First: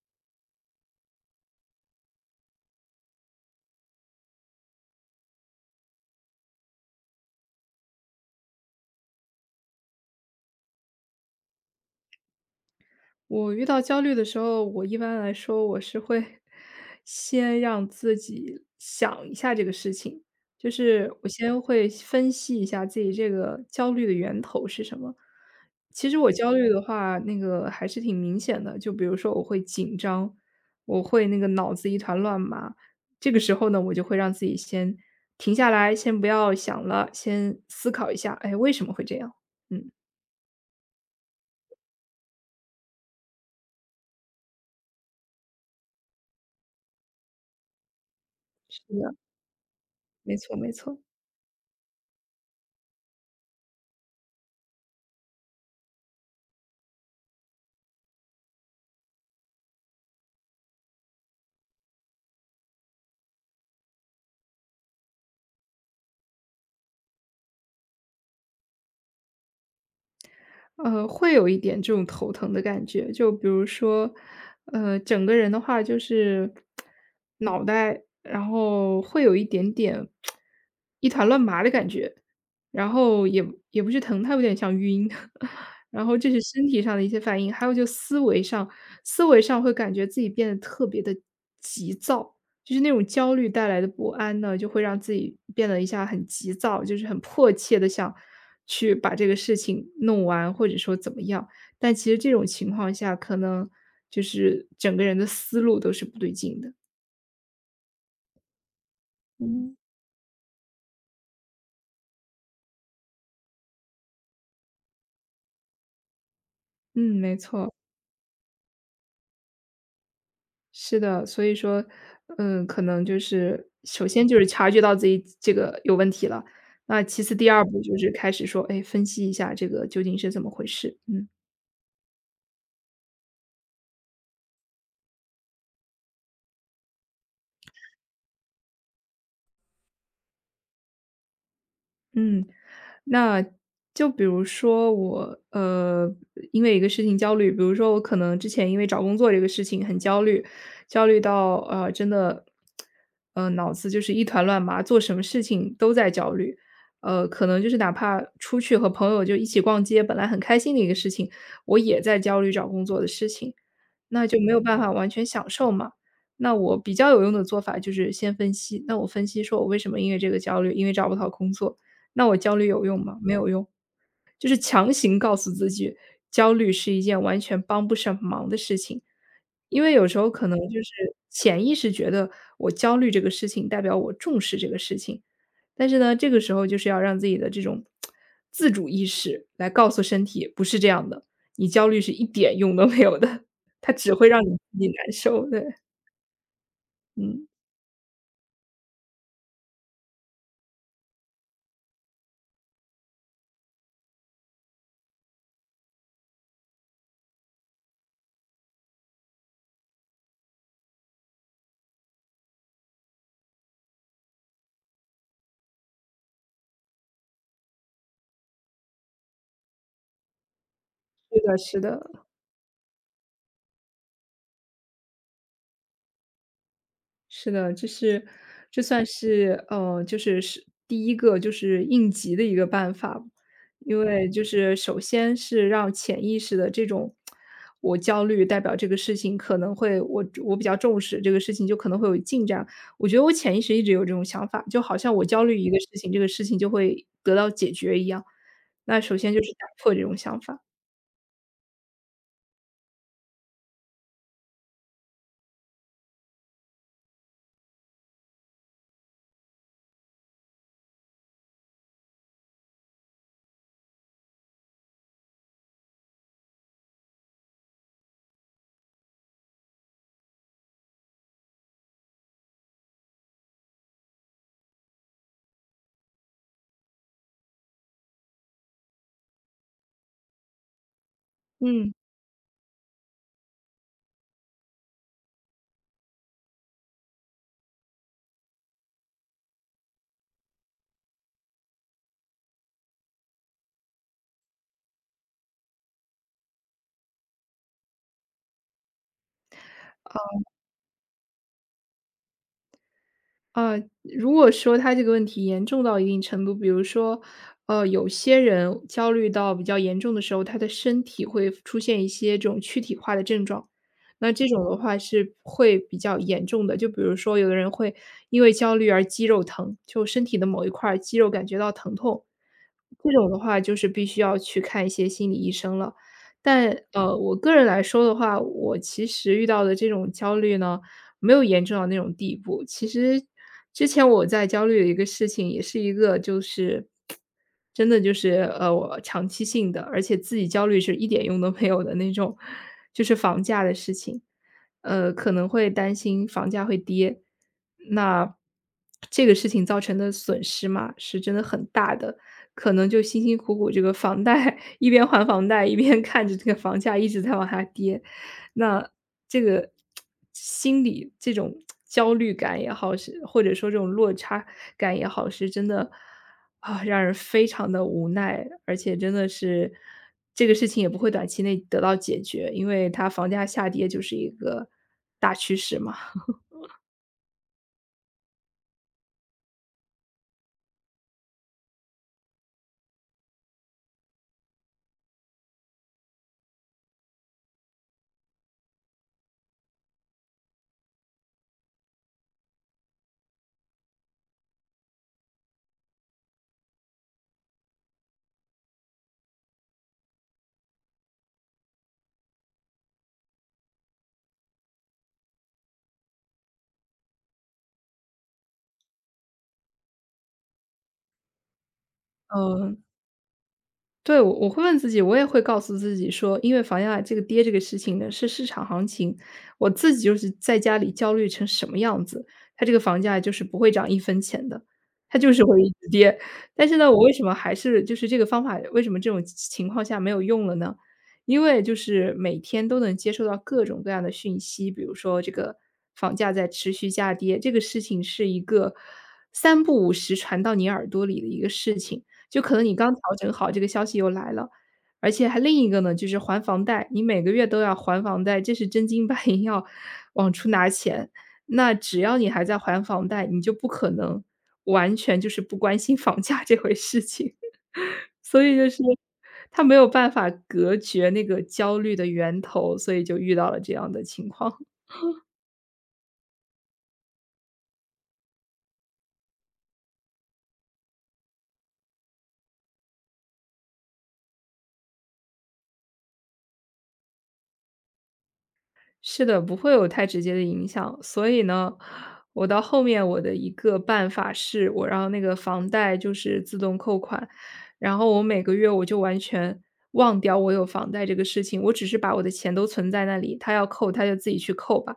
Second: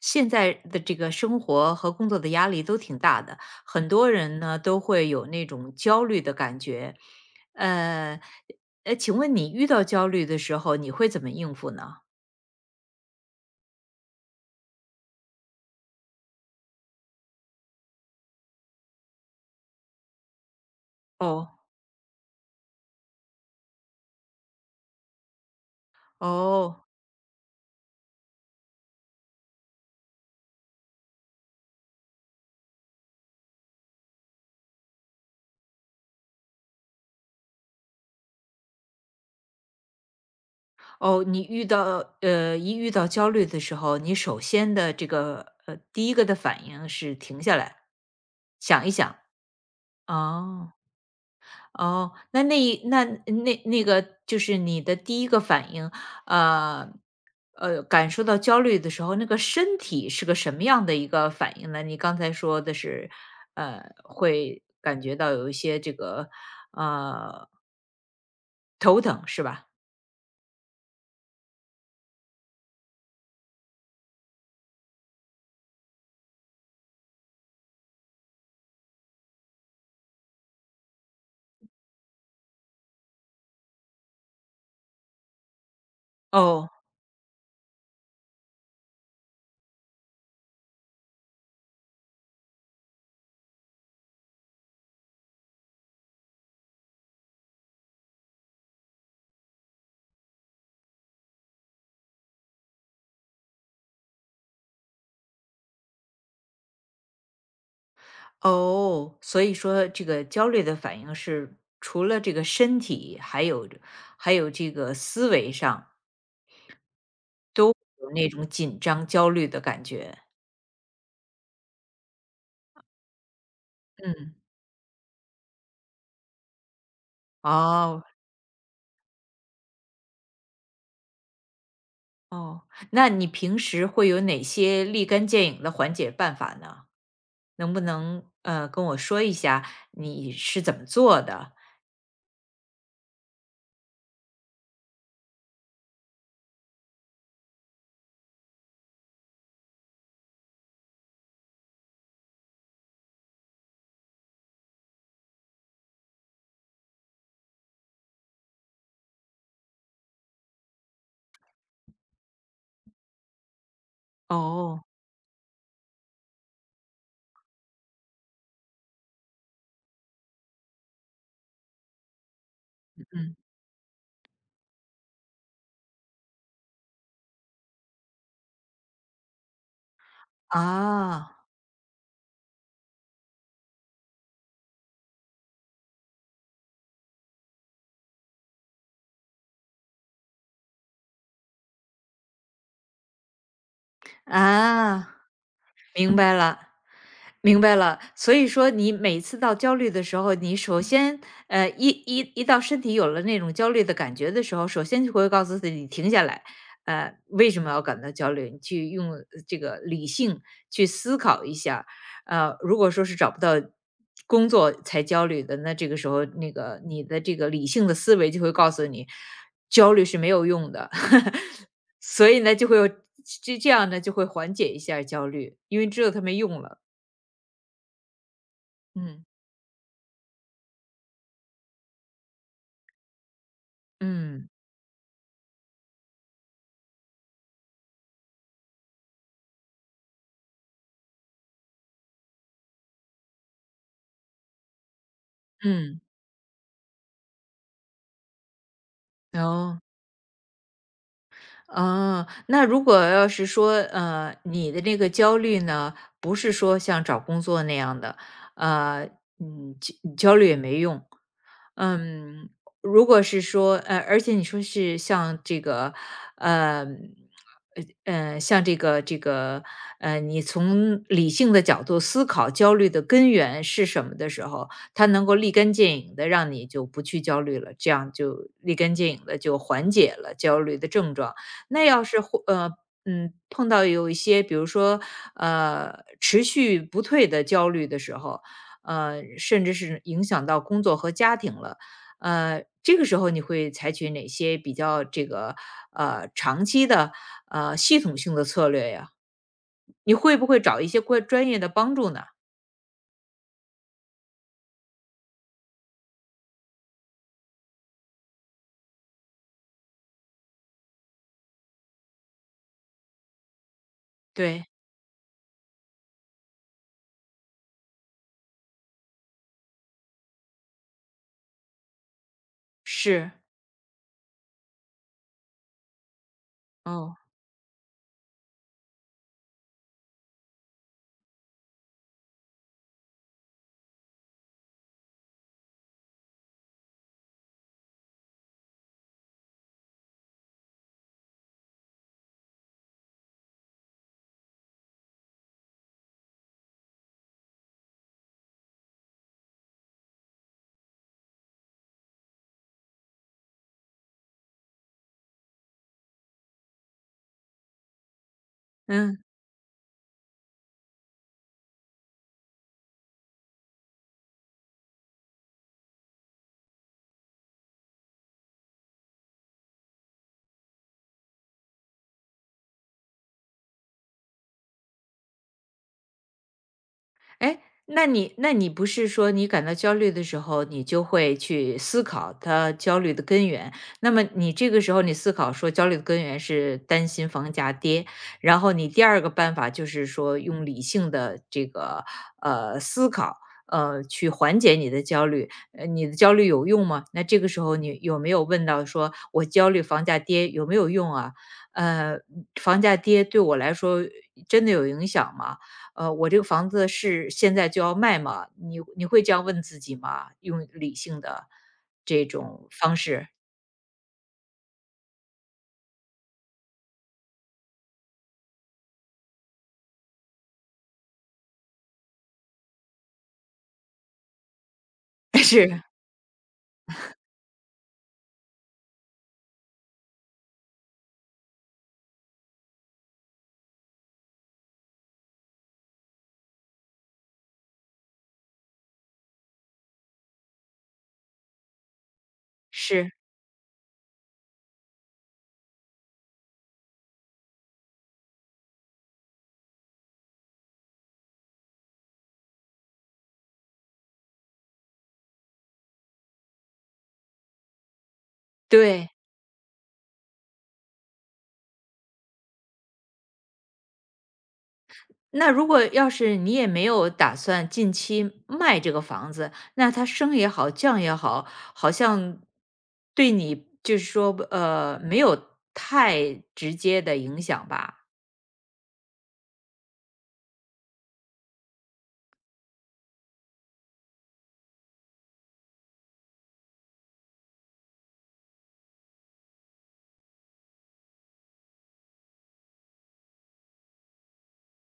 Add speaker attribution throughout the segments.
Speaker 1: 现在的这个生活和工作的压力都挺大的，很多人呢都会有那种焦虑的感觉。呃，请问你遇到焦虑的时候，你会怎么应付呢？
Speaker 2: 我遇到焦虑的时候，我一般来说我是会 先让自己想一下这个事情，就是我
Speaker 1: 哦，
Speaker 2: 先会分析一下自己这个焦虑的源头是什么。其实我焦虑的
Speaker 1: 哦，
Speaker 2: 话，那个还是挺明显的，就比如说我会紧张，我会那个脑子一团乱麻，这个时候呢，我就会让自己先停下来，先不要想了，先思考一下，哎，为什么会这样？嗯，
Speaker 1: 哦，你一遇到焦虑的时候，你首先的这个第一个的反应是停下来
Speaker 2: 是
Speaker 1: 想一
Speaker 2: 的，
Speaker 1: 想。
Speaker 2: 没错，没
Speaker 1: 哦，
Speaker 2: 错。
Speaker 1: 哦，那那一那那那个就是你的第一个反应，呃感受到焦虑的时候，那个身体是个什么样的一个反应呢？你刚才说的是，会感觉到有一些这个呃头疼是吧？
Speaker 2: 会有一点这种头疼的感觉。就比如说，整个人的话就是脑袋，然后会有一点点一团乱麻的感觉，然后也不是疼，它有点像晕。然后这是身
Speaker 1: 哦，
Speaker 2: 体上的一些反应，还有就思维上，思维上会感觉自己变得特别的急躁。就是那种焦虑带来的不安呢，就会让自己变得一下很急躁，就是很迫切的想去把这个事情弄完，或者说怎么样。但其实这种情况下，可能就是整个人的思路都是不对劲的。
Speaker 1: 哦，所以
Speaker 2: 嗯。
Speaker 1: 说这个焦虑的反应是除了这个身体，还有这个思维上
Speaker 2: 嗯，没错，
Speaker 1: 都有那种紧张焦虑的感觉。
Speaker 2: 是的。所以说，嗯，可能就是首先
Speaker 1: 嗯，
Speaker 2: 就是察觉到自己这个有问题了，那其次第二步就
Speaker 1: 哦，
Speaker 2: 是开始说，哎，分析一下这个究竟是怎么回事。嗯。
Speaker 1: 哦，那你平时会有哪些立竿见影的缓解办法呢？能不能跟我说一下你是怎么做的？
Speaker 2: 嗯。那就比如说我，因为一个事情焦虑，比如说我可能之前因为找工作这个事情很焦虑，焦虑到真的，脑子就是一团乱麻，做什么事情都在焦虑。可能就是哪怕出去和朋友就一起逛街，本来很开心的一个事情，我也在焦虑找工作的事情，那就没有办
Speaker 1: 哦，
Speaker 2: 法完全享受嘛。那我比较有用的做法就是先分析，那我分析说我为什么因为这个焦虑，因为找不到工作，那我焦虑有用吗？没
Speaker 1: 嗯，
Speaker 2: 有用。就是强行告诉自己，焦虑是一件完全帮不上忙的事情。因为有时候可能就是
Speaker 1: 啊，
Speaker 2: 潜意识觉得我焦虑这个事情代表我重视这个事情，但是呢，这个时候就是要让自己的这种自主意识来告诉身体，不是这样的，你焦虑是一点用都没有的，它只会让你自己
Speaker 1: 啊，
Speaker 2: 难受。对，
Speaker 1: 明白了。
Speaker 2: 嗯，
Speaker 1: 明白了，所以说你每次到焦虑的时候，你首先，一到身体有了那种焦虑的感觉的时候，首先就会告诉自己停下来，为什么要感到焦虑？你去用这个理性去思考一下，如果说是找不到工作才焦虑的，那这个时候那个你的这个理性的思维就会告诉你，焦虑是没有用的，
Speaker 2: 是的，是的。
Speaker 1: 所以呢，就会这样呢就会缓解一下焦虑，因为知道它没用了，
Speaker 2: 是的，这是这算
Speaker 1: 嗯。
Speaker 2: 是就是是第一个就是应急的一个办法。因为就
Speaker 1: 嗯，
Speaker 2: 是首先是让潜意识的这种我焦虑，代表这个事情可能会我比较重视这个事情，就可能会有进展。我觉得我潜意识一直有这种想法，就好像我焦虑一个事
Speaker 1: 嗯，
Speaker 2: 情，这个事情就会得到解决一样。那首先就是打
Speaker 1: 哦，
Speaker 2: 破这种想法。
Speaker 1: 哦，那如果要是说，你的那个焦虑呢，不是说像找工作那样的，呃，嗯，焦虑也没用，嗯，如果是说，而且你说是呃，像这个，你从理性的角度思考焦虑的根源是什么的时候，它能够立竿见影的让你就不去焦虑了，这样就立竿见影的就缓解了焦虑的症状。那
Speaker 2: 嗯。
Speaker 1: 要是碰到有一些，比如说持续不退的焦虑的时候，甚至是影响到工作和家庭了。这个时候你会采取哪些比较这个长期的系统性的策略呀？你会不会找一些专业的帮助呢？
Speaker 2: 如果说他这个问题严重到一定程度，比如说，有些人焦虑到比较严重的时候，他的身体会出现一些这种躯体化的症状，那这种
Speaker 1: 对，
Speaker 2: 的话是会比较严重的。就比如说，有的人会因为焦虑而肌肉疼，就身体的某一块儿肌肉感觉到疼痛，这种
Speaker 1: 是，
Speaker 2: 的话就是必须要去看一些心理医生了。但
Speaker 1: 哦，
Speaker 2: 我个人来说的话，我其实遇到的这种焦虑呢，没有严重到那种地步。其实之前我在焦虑的一个事情，也是一个就是真的就是，我长期性的，而且自己焦虑是一点用都没有的那种，就是房价的事情。可能会担心房价会跌，那这个事情造成的损失嘛，是真的很大的。可能就辛辛苦苦这个房贷 一边还房贷，一边看着这个房价一直在往下跌，那
Speaker 1: 嗯。
Speaker 2: 这个心理这种焦虑感也好，是或者说这种落差感也好，是真的啊，让人非常的无奈，而且真的是这个事情也不会短期内得到解决，因为它房价下跌就是一个大趋势嘛。
Speaker 1: 哎，那你不是说你感到焦虑的时候，你就会去思考它焦虑的根源？那么你这个时候你思考说焦虑的根源是担心房价跌，然后你第二个办法就是说用理性的这个思考。去缓解你的焦虑，你的焦虑有用吗？那这个时候你有没有问到说，我焦虑房价跌有没有用啊？呃，房价跌对我来说真的有影响吗？我这个房子是现在就要卖吗？你会这样问自己吗？用理性的这种
Speaker 2: 嗯、
Speaker 1: 方式，
Speaker 2: 对，我会问自己，我也会告诉自己说，因为房价这个跌这个事情呢，是市场行情。我自己就是在家里焦虑成什么样子，它这个房价就是不会涨一分钱的，它就是 会一
Speaker 1: 是，
Speaker 2: 直跌。但是呢，我为什么还是就是这个方法，为什么这种情况下没有用了呢？因为就是每天都能接受到各种各样的讯息，比如说这个房价在持续下跌，这个事情是一个三不五时传到你耳朵里的一个事情。就可能你刚调
Speaker 1: 是，
Speaker 2: 整好，这个消息又来了。而且还另一个呢，就是还房贷，你每个月都要还房贷，这是真金白银要往出拿钱。那只要你还在还房贷，你就不可能完全就是不关心房价这回事情。所以就是
Speaker 1: 对。
Speaker 2: 他没有办法隔绝那个焦虑的源头，所以就遇到了这样的情况。
Speaker 1: 那如果要是你也没有打算近期卖这个房子，那它升也好，降也好，好像对你就是说，没有太直接的影响吧？
Speaker 2: 是的，不会有太直接的影响。所以呢，我到后面我的一个办法是，我让那个房贷就是自动扣款，然后我每个月我就完全忘掉我有房贷这个事情，我只是把我的钱都存在那里，他要扣他就自己去扣吧。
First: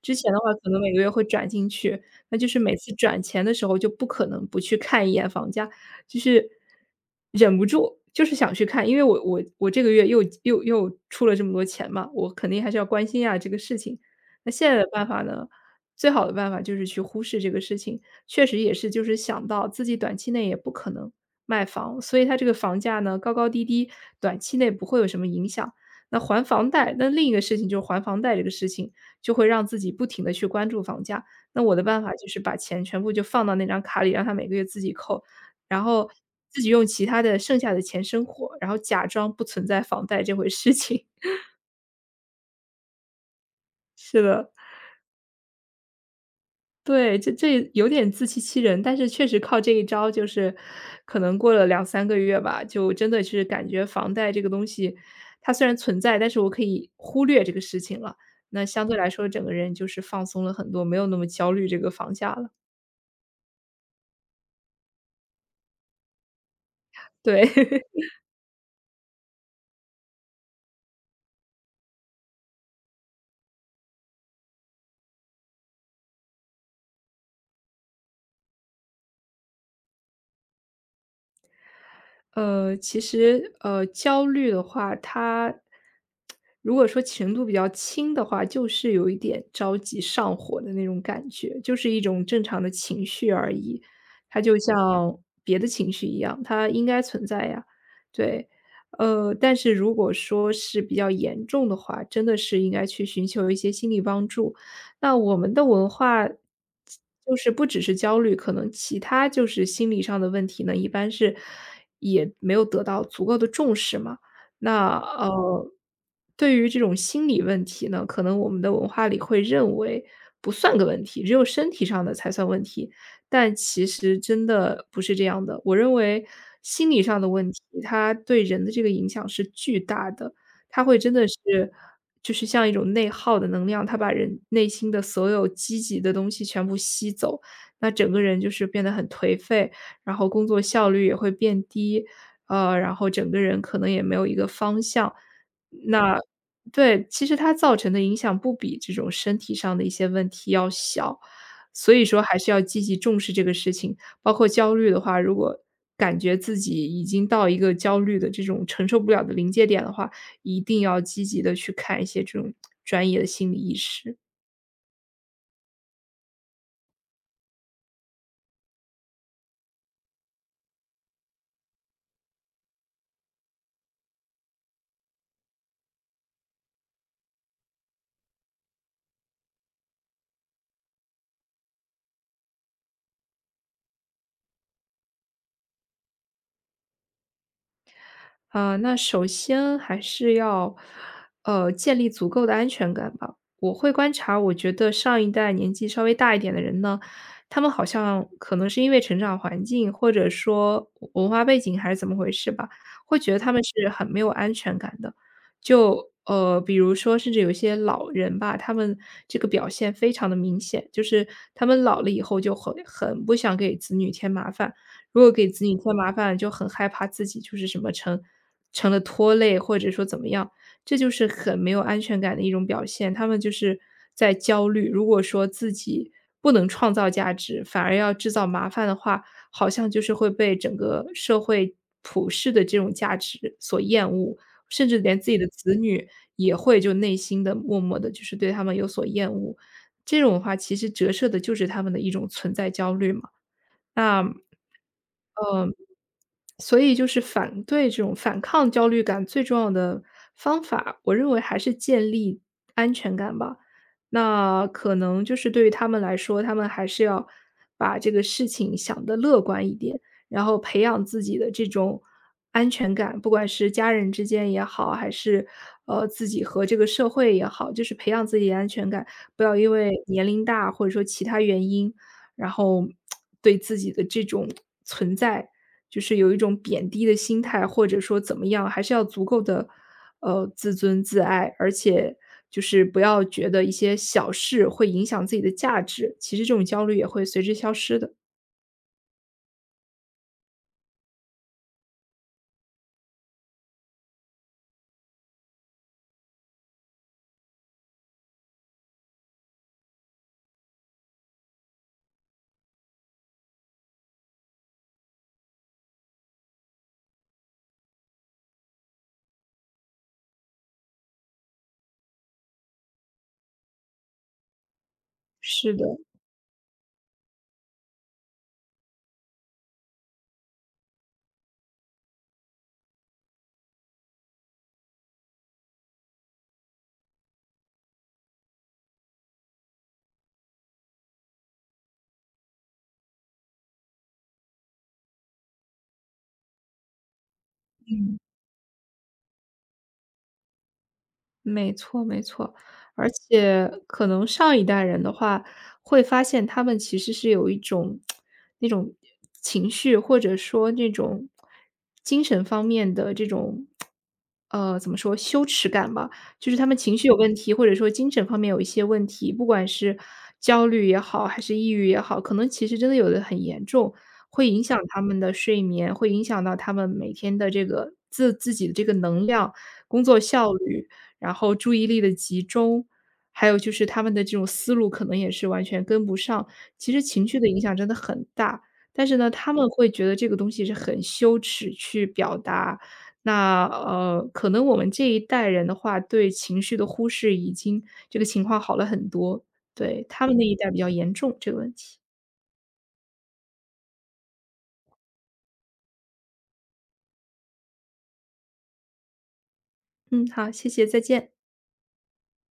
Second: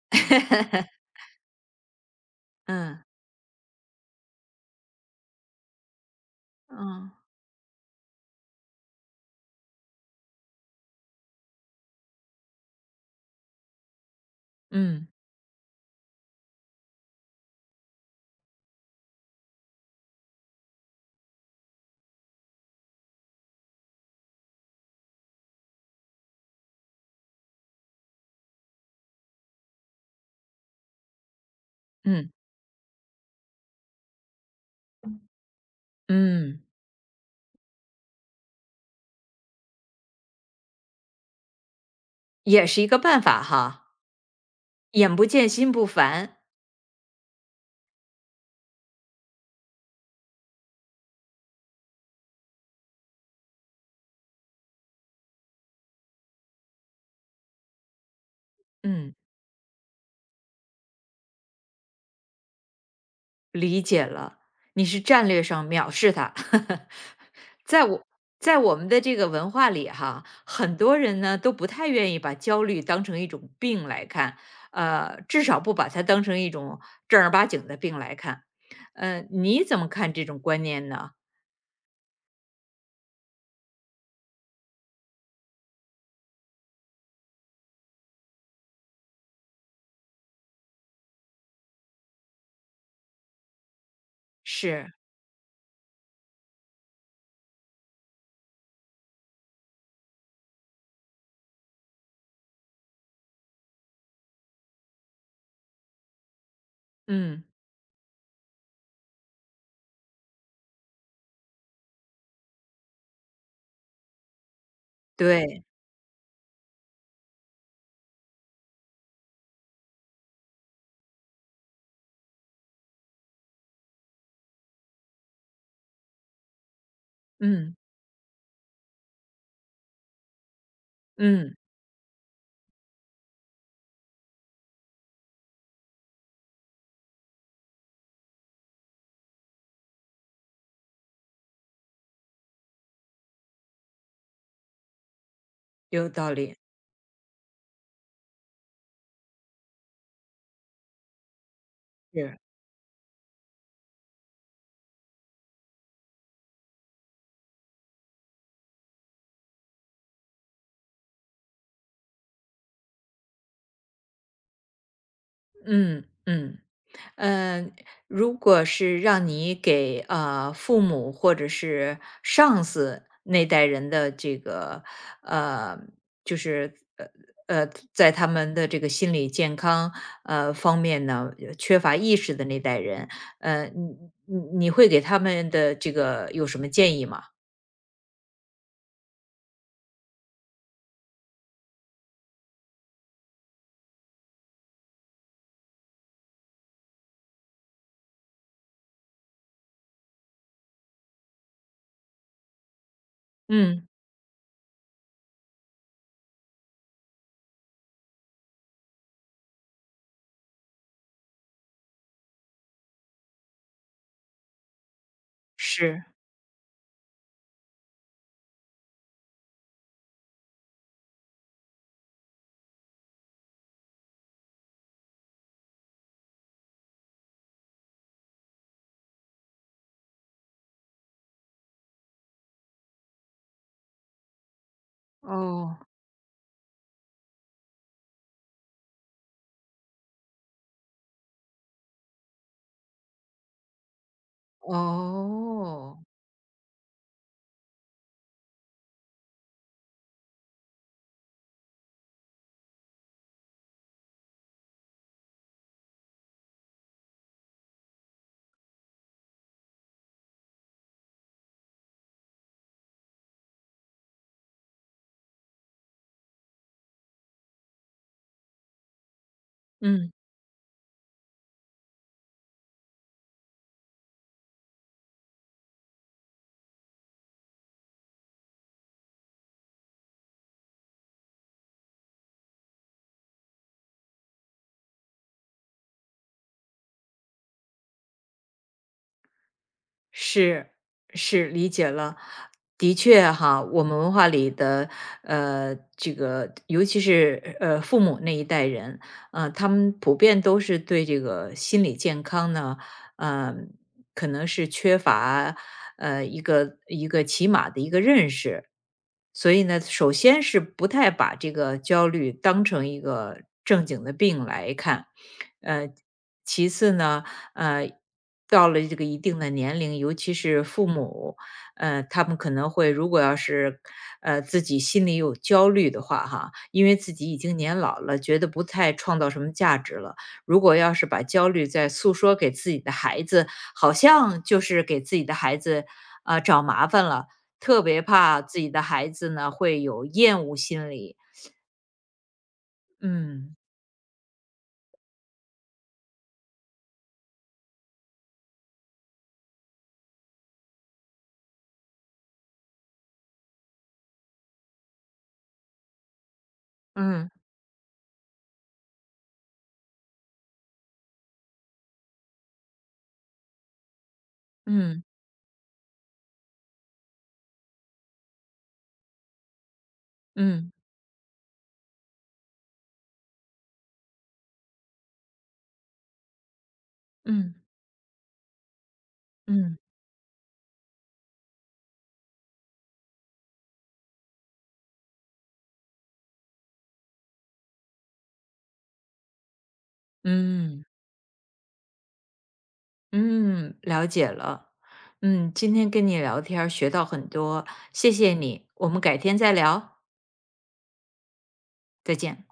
Speaker 2: 之前的话可能 每个月会转进去，那就是每次
Speaker 1: 嗯，
Speaker 2: 转钱的时候就不可能不去看一眼房价，就是
Speaker 1: 嗯，
Speaker 2: 忍不住，就是想去看。因为我这个月又出了这么多钱嘛，我肯定还是要关心啊这个事情。那现在的办
Speaker 1: 嗯，
Speaker 2: 法呢，最好的办法就是去忽视这个事情。确实也是，就是想到自己短期内也不可能卖房，所以它这个房价呢高高低低，短期内不会有什么影响。那还房贷，那另一个事情就是还房贷这个事情，就会让自己不停的去关注房价。那我的办法就
Speaker 1: 嗯，
Speaker 2: 是把钱全部就放到那张卡里，让他每个月自己扣。然后自
Speaker 1: 嗯，
Speaker 2: 己用其他的剩下的钱生活，然后假装不存在房贷这回事情。
Speaker 1: 也是一个办法哈，
Speaker 2: 是的，
Speaker 1: 眼不见心不烦。
Speaker 2: 对，这有点自欺欺人，但是确实靠这一招，就是可能过了两三个月吧，就真的是感觉房贷这个东西，它虽然存在，但是我可以忽略这个事情了。那相对来
Speaker 1: 嗯，
Speaker 2: 说，整个人就是放松了很多，没有那么焦虑这个房价了，
Speaker 1: 理解了。你是战略上藐视他，
Speaker 2: 对。
Speaker 1: 在 我在我们的这个文化里哈，很多人呢都不太愿意把焦虑当成一种病来看，至少不把它当成一种正儿八经的病来看。你怎么看这种观念呢？
Speaker 2: 其实，焦虑的话，它如果说程度比较轻的话，就是有一点着急上火的那种感觉，就是一种正常的情绪而已。它就嗯
Speaker 1: 是，
Speaker 2: 像样它应该存在呀。对，但是如果说是比较严重的话，真的是应该去寻求一些心理帮助。那我们的文化就
Speaker 1: 嗯，
Speaker 2: 是不只是焦虑，可能其他就是心理上的问题呢，一般是也没有得到足够的重视嘛。那
Speaker 1: 对，
Speaker 2: 对于这种心理问题呢，可能我们的文化里会认为不算个问题，只有身体上的才算问题。但其实真的不是这样的。我认为心理上的问题，
Speaker 1: 嗯，
Speaker 2: 它对人的这个影响是巨大的，它会真的是
Speaker 1: 嗯，
Speaker 2: 就是像一种内耗的能量，它把人内心的所有积极的东西全部吸走，那整个人就是变得很颓废，然后工作效率也会变低，然后整个人可能也没有一个方向。
Speaker 1: 有
Speaker 2: 那
Speaker 1: 道理，
Speaker 2: 对，其实它造成的影响不比这种身体上的一些问题要小，所以说还
Speaker 1: 是，
Speaker 2: 是要积极重视这个事情。包括焦虑的话，如果感觉自己已经到一个焦虑的这种承受不了的临界点的话，一定要积极的去看一些这种专业的心理医师。
Speaker 1: 嗯，嗯。嗯，如果是让你给父母或者是上司那代人的这个呃，就是在他们的这个心理健康方面呢，缺乏意识的那代人，呃，你你会给他们的这个有什么建议吗？
Speaker 2: 啊，那首先还是要，建立足够的安全感吧。我会观察，我觉得上一代年纪稍微大一点的人呢，他们好像可能是因为成长环境或者说文化背景还是怎么回事吧，会觉得他们
Speaker 1: 嗯，
Speaker 2: 是很没有安全感的。就比如说，甚至有一些老人吧，他们这个表现非常的明显，就是他们老了以后就很不想给子女添麻烦。如果给子女添
Speaker 1: 是，
Speaker 2: 麻烦了，就很害怕自己就是什么成了拖累，或者说怎么样，这就是很没有安全感的一种表现。他们就是在焦虑，如果说自己不能创造价值，反而要制造麻烦的话，好像就是会被整个社会普世的这种价值所厌恶，甚至连自己的子
Speaker 1: 哦，
Speaker 2: 女也会就内心的默默的，就是对他们有所厌恶。这种的话，其实折射的就是他们的一种存在焦虑嘛。那嗯，
Speaker 1: 哦，
Speaker 2: 所以就是反对这种反抗焦虑感最重要的方法，我认为还是建立安全感吧。那可能就是对于他们来说，他们还是要把这个事情想得乐观一点，然后培养自己的这种安全感，不管是家人之间也好，还是自己和这个社会也好，就是培养自己的安全感，不要因为
Speaker 1: 嗯。
Speaker 2: 年龄大或者说其他原因然后对自己的这种存在，就是有一种贬低的心态，或者说怎么样，还是要足够的自尊自爱，而且就是不要觉得一些小事会影响自己的价值，其实这种焦虑也会随之消失的。
Speaker 1: 是，是，理解了。的确哈，我们文化里的这个尤其是父母那一代人，他们普遍都是对这个心理健康呢，呃，可能是缺乏一个起码的一个认识，所以呢，首先是不太把这个焦虑当成一个正经的病来看，
Speaker 2: 是的，
Speaker 1: 呃，其次呢，呃，到了这个一定的年龄，尤其是父母，他们可能会如果要是，自己心里有焦虑的话哈，因为自己已经年老了，觉得不太创造什么价值了。如果要是把焦虑再诉说给自己的孩子，好像就是给自己的孩子啊、找麻烦了，特别怕自己的孩子呢会有厌恶心理。
Speaker 2: 没错没错，而
Speaker 1: 嗯，
Speaker 2: 且可能上一代人的话，会发现他们其实是有一种那种情绪，或者说那种精神方面的这种，怎么说羞耻感吧，就是他们情绪有
Speaker 1: 嗯，
Speaker 2: 问题，或者说精神方面有一些问题，不管是焦虑也好，还是抑郁也好，可能其实真的有的很严重，会影响他
Speaker 1: 嗯，
Speaker 2: 们的睡眠，会影响到他们每天的这个自己的这个能量、工作效
Speaker 1: 嗯，
Speaker 2: 率。然后注意力的集中，还有就是他们的这种思路可能也是完全跟不上。其实情绪的
Speaker 1: 嗯，
Speaker 2: 影响真的很大，但是呢，他
Speaker 1: 嗯，
Speaker 2: 们会
Speaker 1: 嗯，
Speaker 2: 觉得这个东西是很羞耻去表达。那可能我们这一代人的话，对情绪的忽视已经这个情况好了很多，对，他们那一代比
Speaker 1: 嗯。
Speaker 2: 较严重这个问题。
Speaker 1: 嗯，了解了。嗯，今天跟你聊天儿学到很多，谢谢你，我们改天再聊，
Speaker 2: 嗯，好，谢谢，再见。
Speaker 1: 再见。